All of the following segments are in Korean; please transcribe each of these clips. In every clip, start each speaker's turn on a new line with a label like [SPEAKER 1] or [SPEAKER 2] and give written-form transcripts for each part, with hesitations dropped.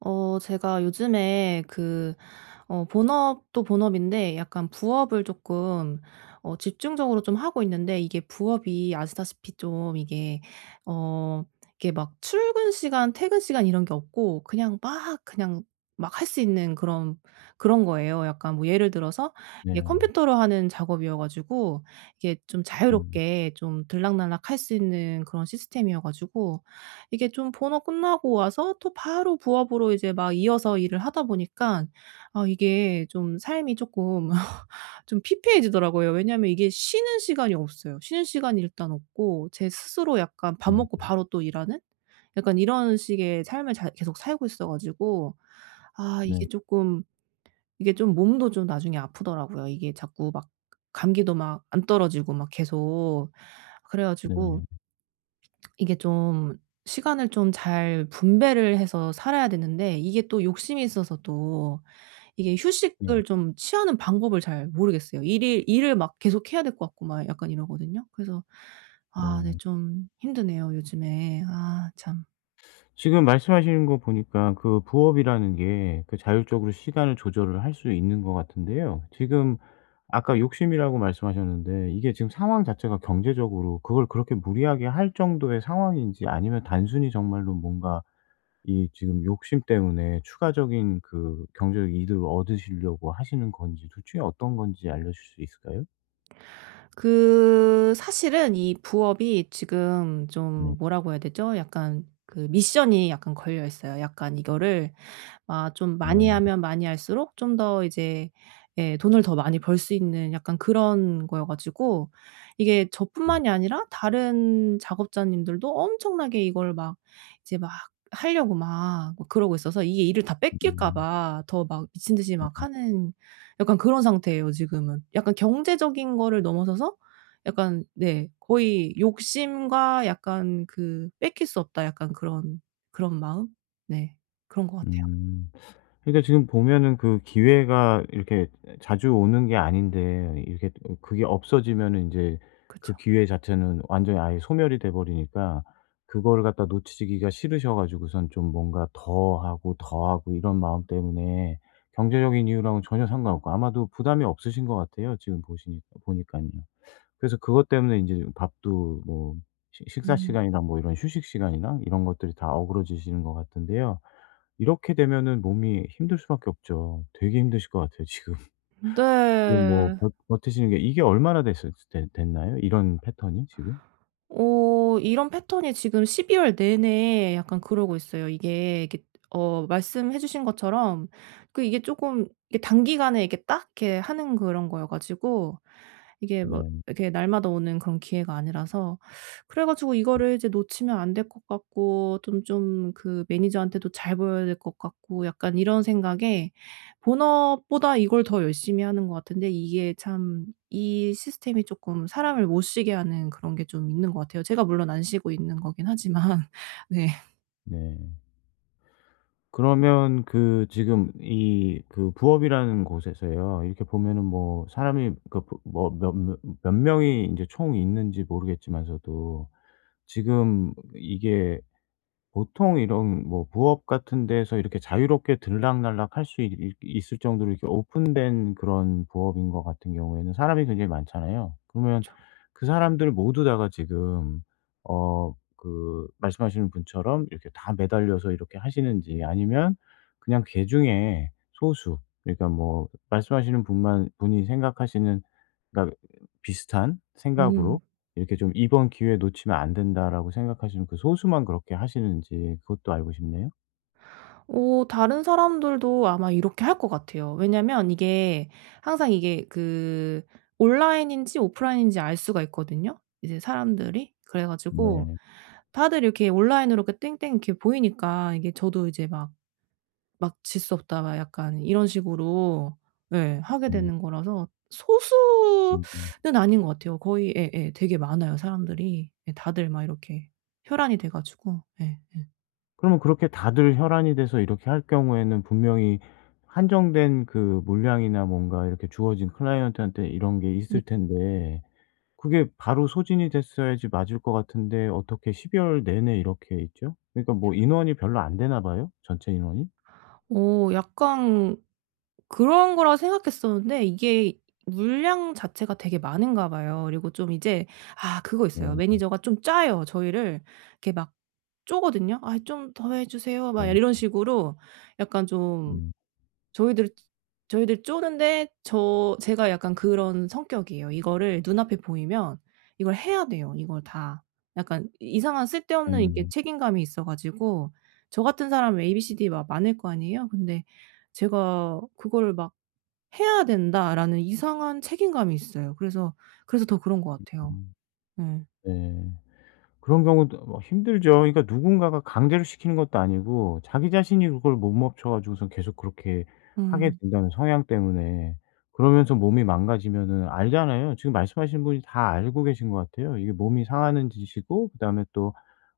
[SPEAKER 1] 어 제가 요즘에 그 어 본업도 본업인데, 약간 부업을 조금 어 집중적으로 좀 하고 있는데, 이게 부업이 아시다시피 좀 이게 어 이게 막 출근 시간 퇴근 시간 이런 게 없고, 그냥 막 그냥 막 할 수 있는 그런 거예요. 약간 뭐 예를 들어서 이게
[SPEAKER 2] 네.
[SPEAKER 1] 컴퓨터로 하는 작업이어 가지고, 이게 좀
[SPEAKER 2] 음.
[SPEAKER 1] 자유롭게 좀 들락날락 할 수 있는 그런 시스템이어 가지고, 이게 좀 본업 끝나고 와서 또 바로 부업으로 이제 막 이어서 일을 하다 보니까, 아 이게 좀 삶이 쪼끔 좀 피폐해지더라고요. 왜냐하면 이게 쉬는 시간이 없어요. 쉬는 시간이 일단 없고, 제 스스로 약간 밥
[SPEAKER 2] 음.
[SPEAKER 1] 먹고 바로 또 일하는, 약간 이런 식의 삶을 잘 계속 살고 있어 가지고, 아 이게
[SPEAKER 2] 네.
[SPEAKER 1] 쪼끔 이게 좀 몸도 좀 나중에 아프더라고요. 이게 자꾸 막 감기도 막 안 떨어지고 막 계속. 그래 가지고
[SPEAKER 2] 네.
[SPEAKER 1] 이게 좀 시간을 좀 잘 분배를 해서 살아야 되는데, 이게 또 욕심이 있어서, 또 이게
[SPEAKER 2] 네.
[SPEAKER 1] 휴식을 좀 취하는 방법을 잘 모르겠어요. 일이 일을 막 계속 해야 될 것 같고 막 약간 이러거든요. 그래서 아 네
[SPEAKER 2] 네.
[SPEAKER 1] 좀 힘드네요 요즘에. 아 참.
[SPEAKER 2] 지금 말씀하시는 거 보니까 그 부업이라는 게 그 자율적으로 시간을 조절을 할 수 있는 것 같은데요. 지금 아까 욕심이라고 말씀하셨는데 이게 지금 상황 자체가 경제적으로 그걸 그렇게 무리하게 할 정도의 상황인지, 아니면 단순히 정말로 뭔가 이 지금 욕심 때문에 추가적인 그 경제적 이득을 얻으시려고 하시는 건지, 둘 중에 어떤 건지 알려 주실 수 있을까요?
[SPEAKER 1] 그 사실은 이 부업이 지금
[SPEAKER 2] 네.
[SPEAKER 1] 좀 뭐라고 해야 되죠? 약간 그 미션이 약간 걸려 있어요. 약간 이거를 아 좀 많이
[SPEAKER 2] 네.
[SPEAKER 1] 하면 많이 할수록 좀 더 이제 예 돈을 더 많이 벌 수 있는 약간 그런 거여 가지고, 이게
[SPEAKER 2] 네.
[SPEAKER 1] 저뿐만이 아니라 다른 작업자님들도 엄청나게 이걸 막 이제 막 하려고 막 뭐 그러고 있어서, 이게 일을 다 뺏길까
[SPEAKER 2] 음.
[SPEAKER 1] 봐 더 막 미친 듯이
[SPEAKER 2] 네.
[SPEAKER 1] 막 하는, 약간 그런 상태예요 지금은. 약간 경제적인 거를 넘어서서, 약간 네 거의 욕심과 약간 그 '뺏길 수 없다.' 약간 그런, 그런 마음? 네. 그런 것 같아요.
[SPEAKER 2] 음. 그러니까 지금 보면은 그 기회가 이렇게 자주 오는 게 아닌데, 이렇게 또 그게 없어지면은 인제
[SPEAKER 1] 그쵸.
[SPEAKER 2] 그 기회 자체는 완전히 아예 소멸이 돼 버리니까 그거를 갖다 놓치기가 싫으셔 가지고선 좀 뭔가 더 하고 더 하고 이런 마음 때문에 경제적인 이유랑은 전혀 상관없고 아마도 부담이 없으신 것 같아요 지금 보시니 보니깐요. 그래서 그것 때문에 인제 밥도 뭐 식 식사
[SPEAKER 1] 음.
[SPEAKER 2] 시간이랑 뭐 이런 휴식 시간이랑 이런 것들이 다 어그러지시는 것 같은데요. 이렇게 되면은 몸이 힘들 수밖에 없죠. 되게 힘드실 것 같아요 지금. 지금 뭐
[SPEAKER 1] 네.
[SPEAKER 2] 버 버티시는 게 이게 얼마나 됐었 됐 됐나요? 이런 패턴이 지금?
[SPEAKER 1] 어 이런 패턴이 지금 12월 내내 약간 그러고 있어요. 이게 어 말씀해 주신 것처럼 그 이게 쪼끔 이게 단기간에 이렇게 딱 이렇게 하는 그런 거여 가지고, 이게 뭐
[SPEAKER 2] 네.
[SPEAKER 1] 이렇게 날마다 오는 그런 기회가 아니라서, 그래 가지고 이거를 이제 놓치면 안 될 것 같고, 좀 좀 그 매니저한테도 잘 보여야 될 것 같고, 약간 이런 생각에 본업보다 이걸 더 열심히 하는 것 같은데, 이게 참 이 시스템이 쪼끔 사람을 못 쉬게 하는 그런 게 좀 있는 것 같아요. 제가 물론 안 쉬고 있는 거긴 하지만. 네.
[SPEAKER 2] 네. 그러면 그 지금 이 그 부업이라는 곳에서요. 이렇게 보면은 뭐 사람이 그뭐몇몇 명이 이제 총 있는지 모르겠지만서도 지금 이게 보통 이런 뭐 부업 같은 데에서 이렇게 자유롭게 들락날락 할 수 있을 정도로 이렇게 오픈된 그런 부업인 것 같은 경우에는 사람이 굉장히 많잖아요. 그러면
[SPEAKER 1] 그쵸.
[SPEAKER 2] 그 사람들 모두 다가 지금 어 그 말씀하시는 분처럼 이렇게 다 매달려서 이렇게 하시는지, 아니면 그냥 개중에 소수, 그러니까 뭐 말씀하시는 분만 분이 생각하시는, 그러니까 비슷한
[SPEAKER 1] 음.
[SPEAKER 2] 생각으로 이렇게 좀 '이번 기회 놓치면 안 된다.'라고 생각하시는 그 소수만 그렇게 하시는지 그것도 알고 싶네요.
[SPEAKER 1] 어 다른 사람들도 아마 이렇게 할 것 같아요. 왜냐면 이게 항상 이게 그 온라인인지 오프라인인지 알 수가 있거든요 이제 사람들이. 그래 가지고
[SPEAKER 2] 네.
[SPEAKER 1] 다들 이렇게 온라인으로 그 땡땡 이렇게 보이니까, 이게 저도 이제 막 막 '질 수 없다.' 막 약간 이런 식으로 예 하게
[SPEAKER 2] 음
[SPEAKER 1] 되는 거라서
[SPEAKER 2] 음음.
[SPEAKER 1] 소수는 아닌 것 같아요. 거의 예예 되게 많아요 사람들이. 예 다들 막 이렇게 혈안이 돼 가지고. 예 예.
[SPEAKER 2] 그러면 그렇게 다들 혈안이 돼서 이렇게 할 경우에는 분명히 한정된 그 물량이나 뭔가 이렇게 주어진 클라이언트한테 이런 게
[SPEAKER 1] 음.
[SPEAKER 2] 있을 텐데 그게 바로 소진이 됐어야지 맞을 것 같은데, 어떻게 12월 내내 이렇게 있죠? 그러니까 뭐 인원이 별로 안 되나 봐요? 전체 인원이?
[SPEAKER 1] 어 약간 그런 거라 생각했었는데, 이게 물량 자체가 되게 많은가 봐요. 그리고 좀 이제 아 그거 있어요.
[SPEAKER 2] 네.
[SPEAKER 1] 매니저가 좀 짜요. 저희를 이렇게 막 쪼거든요. "아 좀 더 해 주세요." 막 이런
[SPEAKER 2] 네.
[SPEAKER 1] 식으로 약간 좀
[SPEAKER 2] 음.
[SPEAKER 1] 저희들 저희들 쪼는데, 저 제가 약간 그런 성격이에요. 이거를 눈앞에 보이면 이걸 해야 돼요, 이걸 다. 약간 이상한 쓸데없는 이게
[SPEAKER 2] 음.
[SPEAKER 1] 책임감이 있어 가지고, 저 같은 사람 A, B, C, D 막 많을 거 아니에요. 근데 제가 그거를 막 '해야 된다.'라는 이상한 책임감이 있어요. 그래서 그래서 더 그런 것 같아요.
[SPEAKER 2] 음.
[SPEAKER 1] 네.
[SPEAKER 2] 네. 그런 경우도 뭐 힘들죠. 그러니까 누군가가 강제로 시키는 것도 아니고 자기 자신이 그걸 못 멈춰 가지고선 계속 그렇게 하게
[SPEAKER 1] 음.
[SPEAKER 2] 된다는 성향 때문에 그러면서 몸이 망가지면은 알잖아요. 지금 말씀하신 분이 다 알고 계신 것 같아요. 이게 몸이 상하는 짓이고, 그다음에 또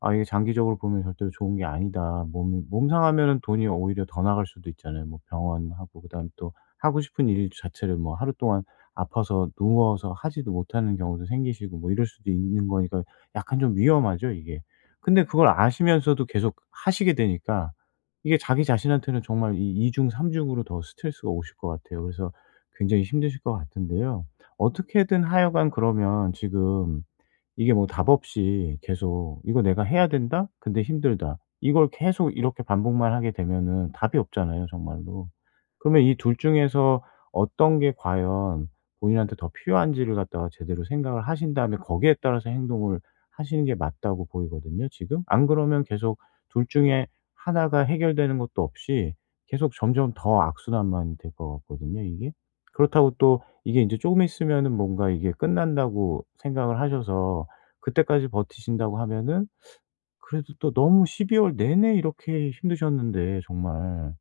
[SPEAKER 2] '아 이게 장기적으로 보면 절대로 좋은 게 아니다.' 몸이 몸 상하면은 돈이 오히려 더 나갈 수도 있잖아요. 뭐 병원하고, 그다음에 또 하고 싶은 일 자체를 뭐 하루 동안 아파서 누워서 하지도 못하는 경우도 생기시고 뭐 이럴 수도 있는 거니까 약간 좀 위험하죠 이게. 근데 그걸 아시면서도 계속 하시게 되니까 이게 자기 자신한테는 정말 이 2 중 3 중으로 더 스트레스가 오실 것 같아요. 그래서 굉장히 힘드실 것 같은데요. 어떻게든 하여간 그러면 지금 이게 뭐 답 없이 계속 '이거 내가 해야 된다. 근데 힘들다.' 이걸 계속 이렇게 반복만 하게 되면은 답이 없잖아요 정말로. 그러면 이 둘 중에서 어떤 게 과연 본인한테 더 필요한지를 갖다가 제대로 생각을 하신 다음에 거기에 따라서 행동을 하시는 게 맞다고 보이거든요 지금. 안 그러면 계속 둘 중에 하나가 해결되는 것도 없이 계속 점점 더 악순환만 될 것 같거든요 이게. 그렇다고 또 이게 이제 조금 있으면은 뭔가 이게 끝난다고 생각을 하셔서 그때까지 버티신다고 하면은 그래도 또 너무 12월 내내 이렇게 힘드셨는데 정말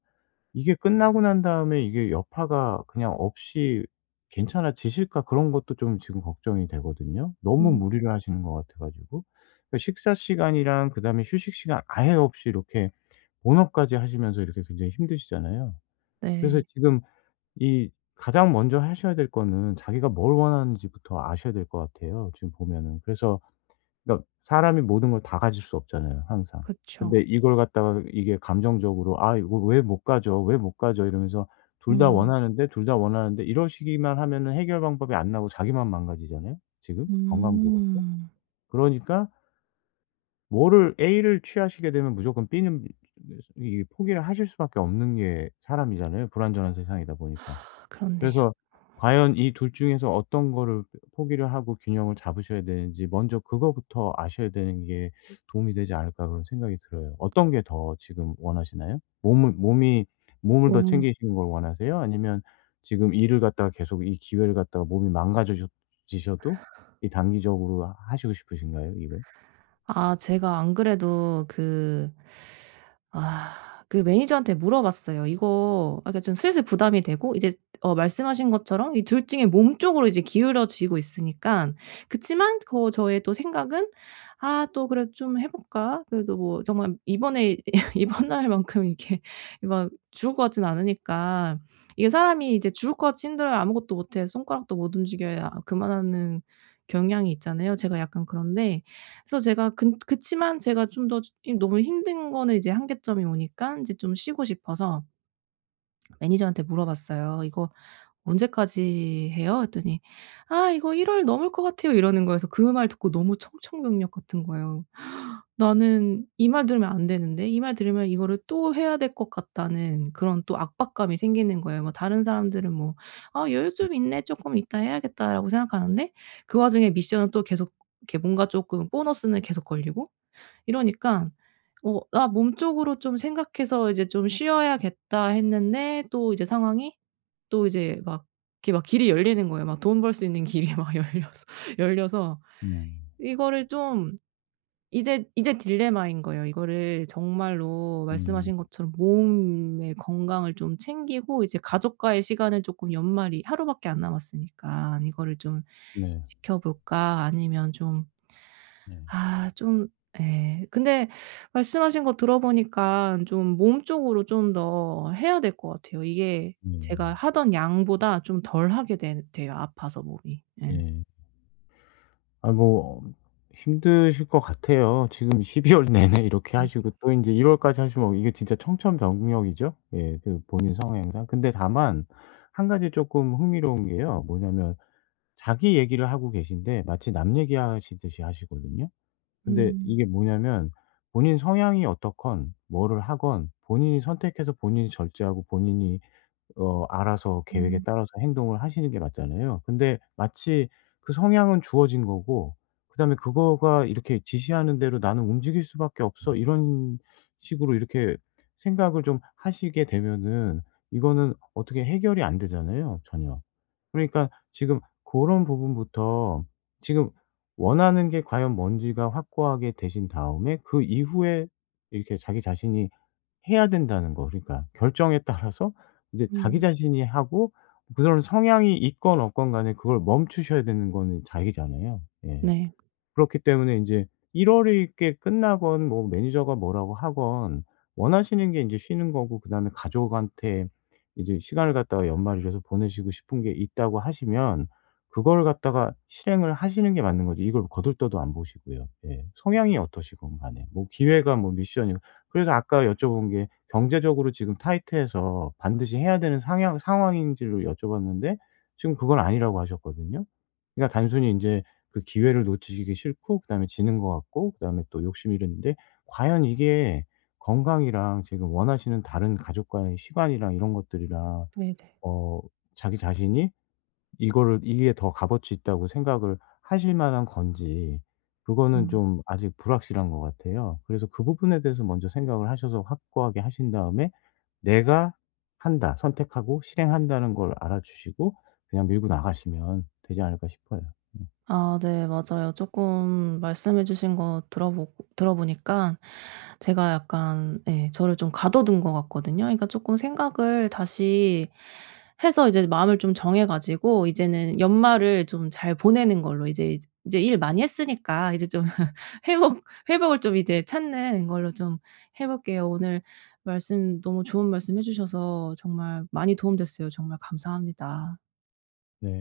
[SPEAKER 2] 이게 끝나고 난 다음에 이게 여파가 그냥 없이 괜찮아지실까, 그런 것도 좀 지금 걱정이 되거든요. 너무
[SPEAKER 1] 음.
[SPEAKER 2] 무리를 하시는 것 같아 가지고. 그 식사 시간이랑 그다음에 휴식 시간 아예 없이 이렇게 본업까지 하시면서 이렇게 굉장히 힘드시잖아요. 그래서
[SPEAKER 1] 네.
[SPEAKER 2] 지금 이 가장 먼저 하셔야 될 거는 자기가 뭘 원하는지부터 아셔야 될 것 같아요 지금 보면은. 그래서 그러니까 사람이 모든 걸 다 가질 수 없잖아요 항상.
[SPEAKER 1] 그쵸.
[SPEAKER 2] 근데 이걸 갖다가 이게 감정적으로 '아 이거 왜 못 가져? 왜 못 가져?' 이러면서 둘 다
[SPEAKER 1] 음.
[SPEAKER 2] 원하는데 둘 다 원하는데 이러시기만 하면은 해결 방법이 안 나오고 자기만 망가지잖아요 지금, 건강도 그렇고.
[SPEAKER 1] 음.
[SPEAKER 2] 그러니까 뭐를 A를 취하시게 되면 무조건 B는 이 포기를 하실 수밖에 없는 게 사람이잖아요, 불완전한 세상이다 보니까.
[SPEAKER 1] 그렇네요.
[SPEAKER 2] 그래서 과연 이 둘 중에서 어떤 거를 포기를 하고 균형을 잡으셔야 되는지 먼저 그거부터 아셔야 되는 게 '도움이 되지 않을까.' 그런 생각이 들어요. 어떤 게 더 지금 원하시나요? 몸을 더
[SPEAKER 1] 너무
[SPEAKER 2] 챙기시는 걸 원하세요? 아니면 지금 일을 갖다가 계속 이 기회를 갖다가 몸이 망가져 지셔도 이 단기적으로 하 하시고 싶으신가요, 이걸?
[SPEAKER 1] 아 제가 안 그래도 그 아 그 매니저한테 물어봤어요. 이거 아, 그러니까 좀 슬슬 부담이 되고 이제 어 말씀하신 것처럼 이 둘 중에 몸 쪽으로 이제 기울어지고 있으니까. 그치만 그 저의 또 생각은 '아 또 그래도 좀 해 볼까?' 그래도 뭐 정말 이번에 이번 날 만큼 이렇게 막 죽을 것 같진 않으니까, 이게 사람이 이제 죽을 것 같이 힘들어요, 아무것도 못해 손가락도 못 움직여야 그만하는 경향이 있잖아요. 제가 약간 그런데. 그래서 제가 근 그치만 제가 좀 더 이 너무 힘든 거는 이제 한계점이 오니까 인제 좀 쉬고 싶어서 매니저한테 물어봤어요. "이거 언제까지 해요?" 했더니 "아 이거 1월 넘을 것 같아요." 이러는 거예요. 그래서 그 말 듣고 너무 청천벽력 같은 거예요. 나는 이 말 들으면 안 되는데, 이 말 들으면 이거를 또 해야 될 것 같다는 그런 또 압박감이 생기는 거예요. 뭐 다른 사람들은 뭐 '아 여유 좀 있네. 쪼끔 이따 해야겠다.'라고 생각하는데, 그 와중에 미션은 또 계속 이렇게 뭔가 쪼끔 보너스는 계속 걸리고 이러니까, 어 '나 몸쪽으로 좀 생각해서 이제 좀 쉬어야겠다.' 했는데, 또 이제 상황이 또 이제 막 이렇게 막 길이 열리는 거예요. 막 돈 벌 수 있는 길이 막 열려서
[SPEAKER 2] 음.
[SPEAKER 1] 이거를 좀, 이제 이제 딜레마인 거예요. 이거를 정말로
[SPEAKER 2] 음.
[SPEAKER 1] 말씀하신 것처럼 몸의 건강을 좀 챙기고, 이제 가족과의 시간을 조금, 연말이 하루밖에 안 남았으니까 이거를 좀
[SPEAKER 2] 네.
[SPEAKER 1] 지켜볼까? 아니면 좀
[SPEAKER 2] 네.
[SPEAKER 1] 아 좀 예. 근데 말씀하신 거 들어보니까 좀 몸 쪽으로 좀 더 해야 될 것 같아요. 이게
[SPEAKER 2] 네.
[SPEAKER 1] 제가 하던 양보다 좀 덜 하게 되 돼요, 아파서 몸이. 예.
[SPEAKER 2] 네. 아 뭐 힘드실 것 같아요. 지금 12월 내내 이렇게
[SPEAKER 1] 음.
[SPEAKER 2] 하시고 또 이제1 월까지 하시면 이게 진짜 청천벽력이죠. 예 그 본인 성향상. 근데 다만 한 가지 조금 흥미로운 게요. 뭐냐면 자기 얘기를 하고 계신데 마치 남 얘기하시듯이 하시거든요. 근데
[SPEAKER 1] 음.
[SPEAKER 2] 이게 뭐냐면 본인 성향이 어떻건, 뭐를 하건, 본인이 선택해서 본인이 절제하고 본인이 어 알아서 계획에
[SPEAKER 1] 음.
[SPEAKER 2] 따라서 행동을 하시는 게 맞잖아요. 근데 마치 그 성향은 주어진 거고 그다음에 그거가 이렇게 지시하는 대로 '나는 움직일 수밖에 없어.' 이런 식으로 이렇게 생각을 좀 하시게 되면은 이거는 어떻게 해결이 안 되잖아요 전혀. 그러니까 지금 고런 부분부터 지금 원하는 게 과연 뭔지가 확고하게 되신 다음에 그 이후에 이렇게 자기 자신이 해야 된다는 거, 그러니까 결정에 따라서 이제 자기
[SPEAKER 1] 음.
[SPEAKER 2] 자신이 하고, 그런 성향이 있건 없건 간에 그걸 멈추셔야 되는 거는 자기잖아요. 예.
[SPEAKER 1] 네.
[SPEAKER 2] 그렇기 때문에 인제 1월이렇게 끝나건 뭐 매니저가 뭐라고 하건 원하시는 게 인제 쉬는 거고, 그다음에 가족한테 이제 시간을 갖다가 연말이라서 보내시고 싶은 게 있다고 하시면 그걸 갖다가 실행을 하시는 게 맞는 거죠. 이걸 거들떠도 안 보시고요. 예. 성향이 어떠시건 간에. 뭐 기회가 뭐 미션이고. 그래서 아까 여쭤본 게 경제적으로 지금 타이트해서 반드시 해야 되는 상향 상황인지를 여쭤봤는데 지금 그건 아니라고 하셨거든요. 그러니까 단순히 인제 그 기회를 놓치기 싫고, 그다음에 지는 것 같고, 그다음에 또 욕심이 이랬는데 과연 이게 건강이랑 지금 원하시는 다른 가족과의 시간이랑 이런 것들이랑
[SPEAKER 1] 네네.
[SPEAKER 2] 어 자기 자신이 이거를, 이게 더 값어치 있다고 생각을 하실 만한 건지 그거는
[SPEAKER 1] 음.
[SPEAKER 2] 좀 아직 불확실한 것 같아요. 그래서 그 부분에 대해서 먼저 생각을 하셔서 확고하게 하신 다음에 '내가 한다. 선택하고 실행한다.'는 걸 알아주시고 그냥 밀고 나가시면 되지 않을까 싶어요. 네.
[SPEAKER 1] 아 네 맞아요. 조금 말씀해 주신 거 들어보고 들어보니까 제가 약간 예 저를 좀 가둬둔 것 같거든요. 그러니까 조금 생각을 다시 해서 이제 마음을 좀 정해 가지고, 이제는 연말을 좀 잘 보내는 걸로, 이제 이제 이제 일 많이 했으니까 이제 좀 회복 회복을 좀 이제 찾는 걸로 좀 해 볼게요. 오늘 말씀 너무 좋은 말씀 해 주셔서 정말 많이 도움 됐어요. 정말 감사합니다.
[SPEAKER 2] 네.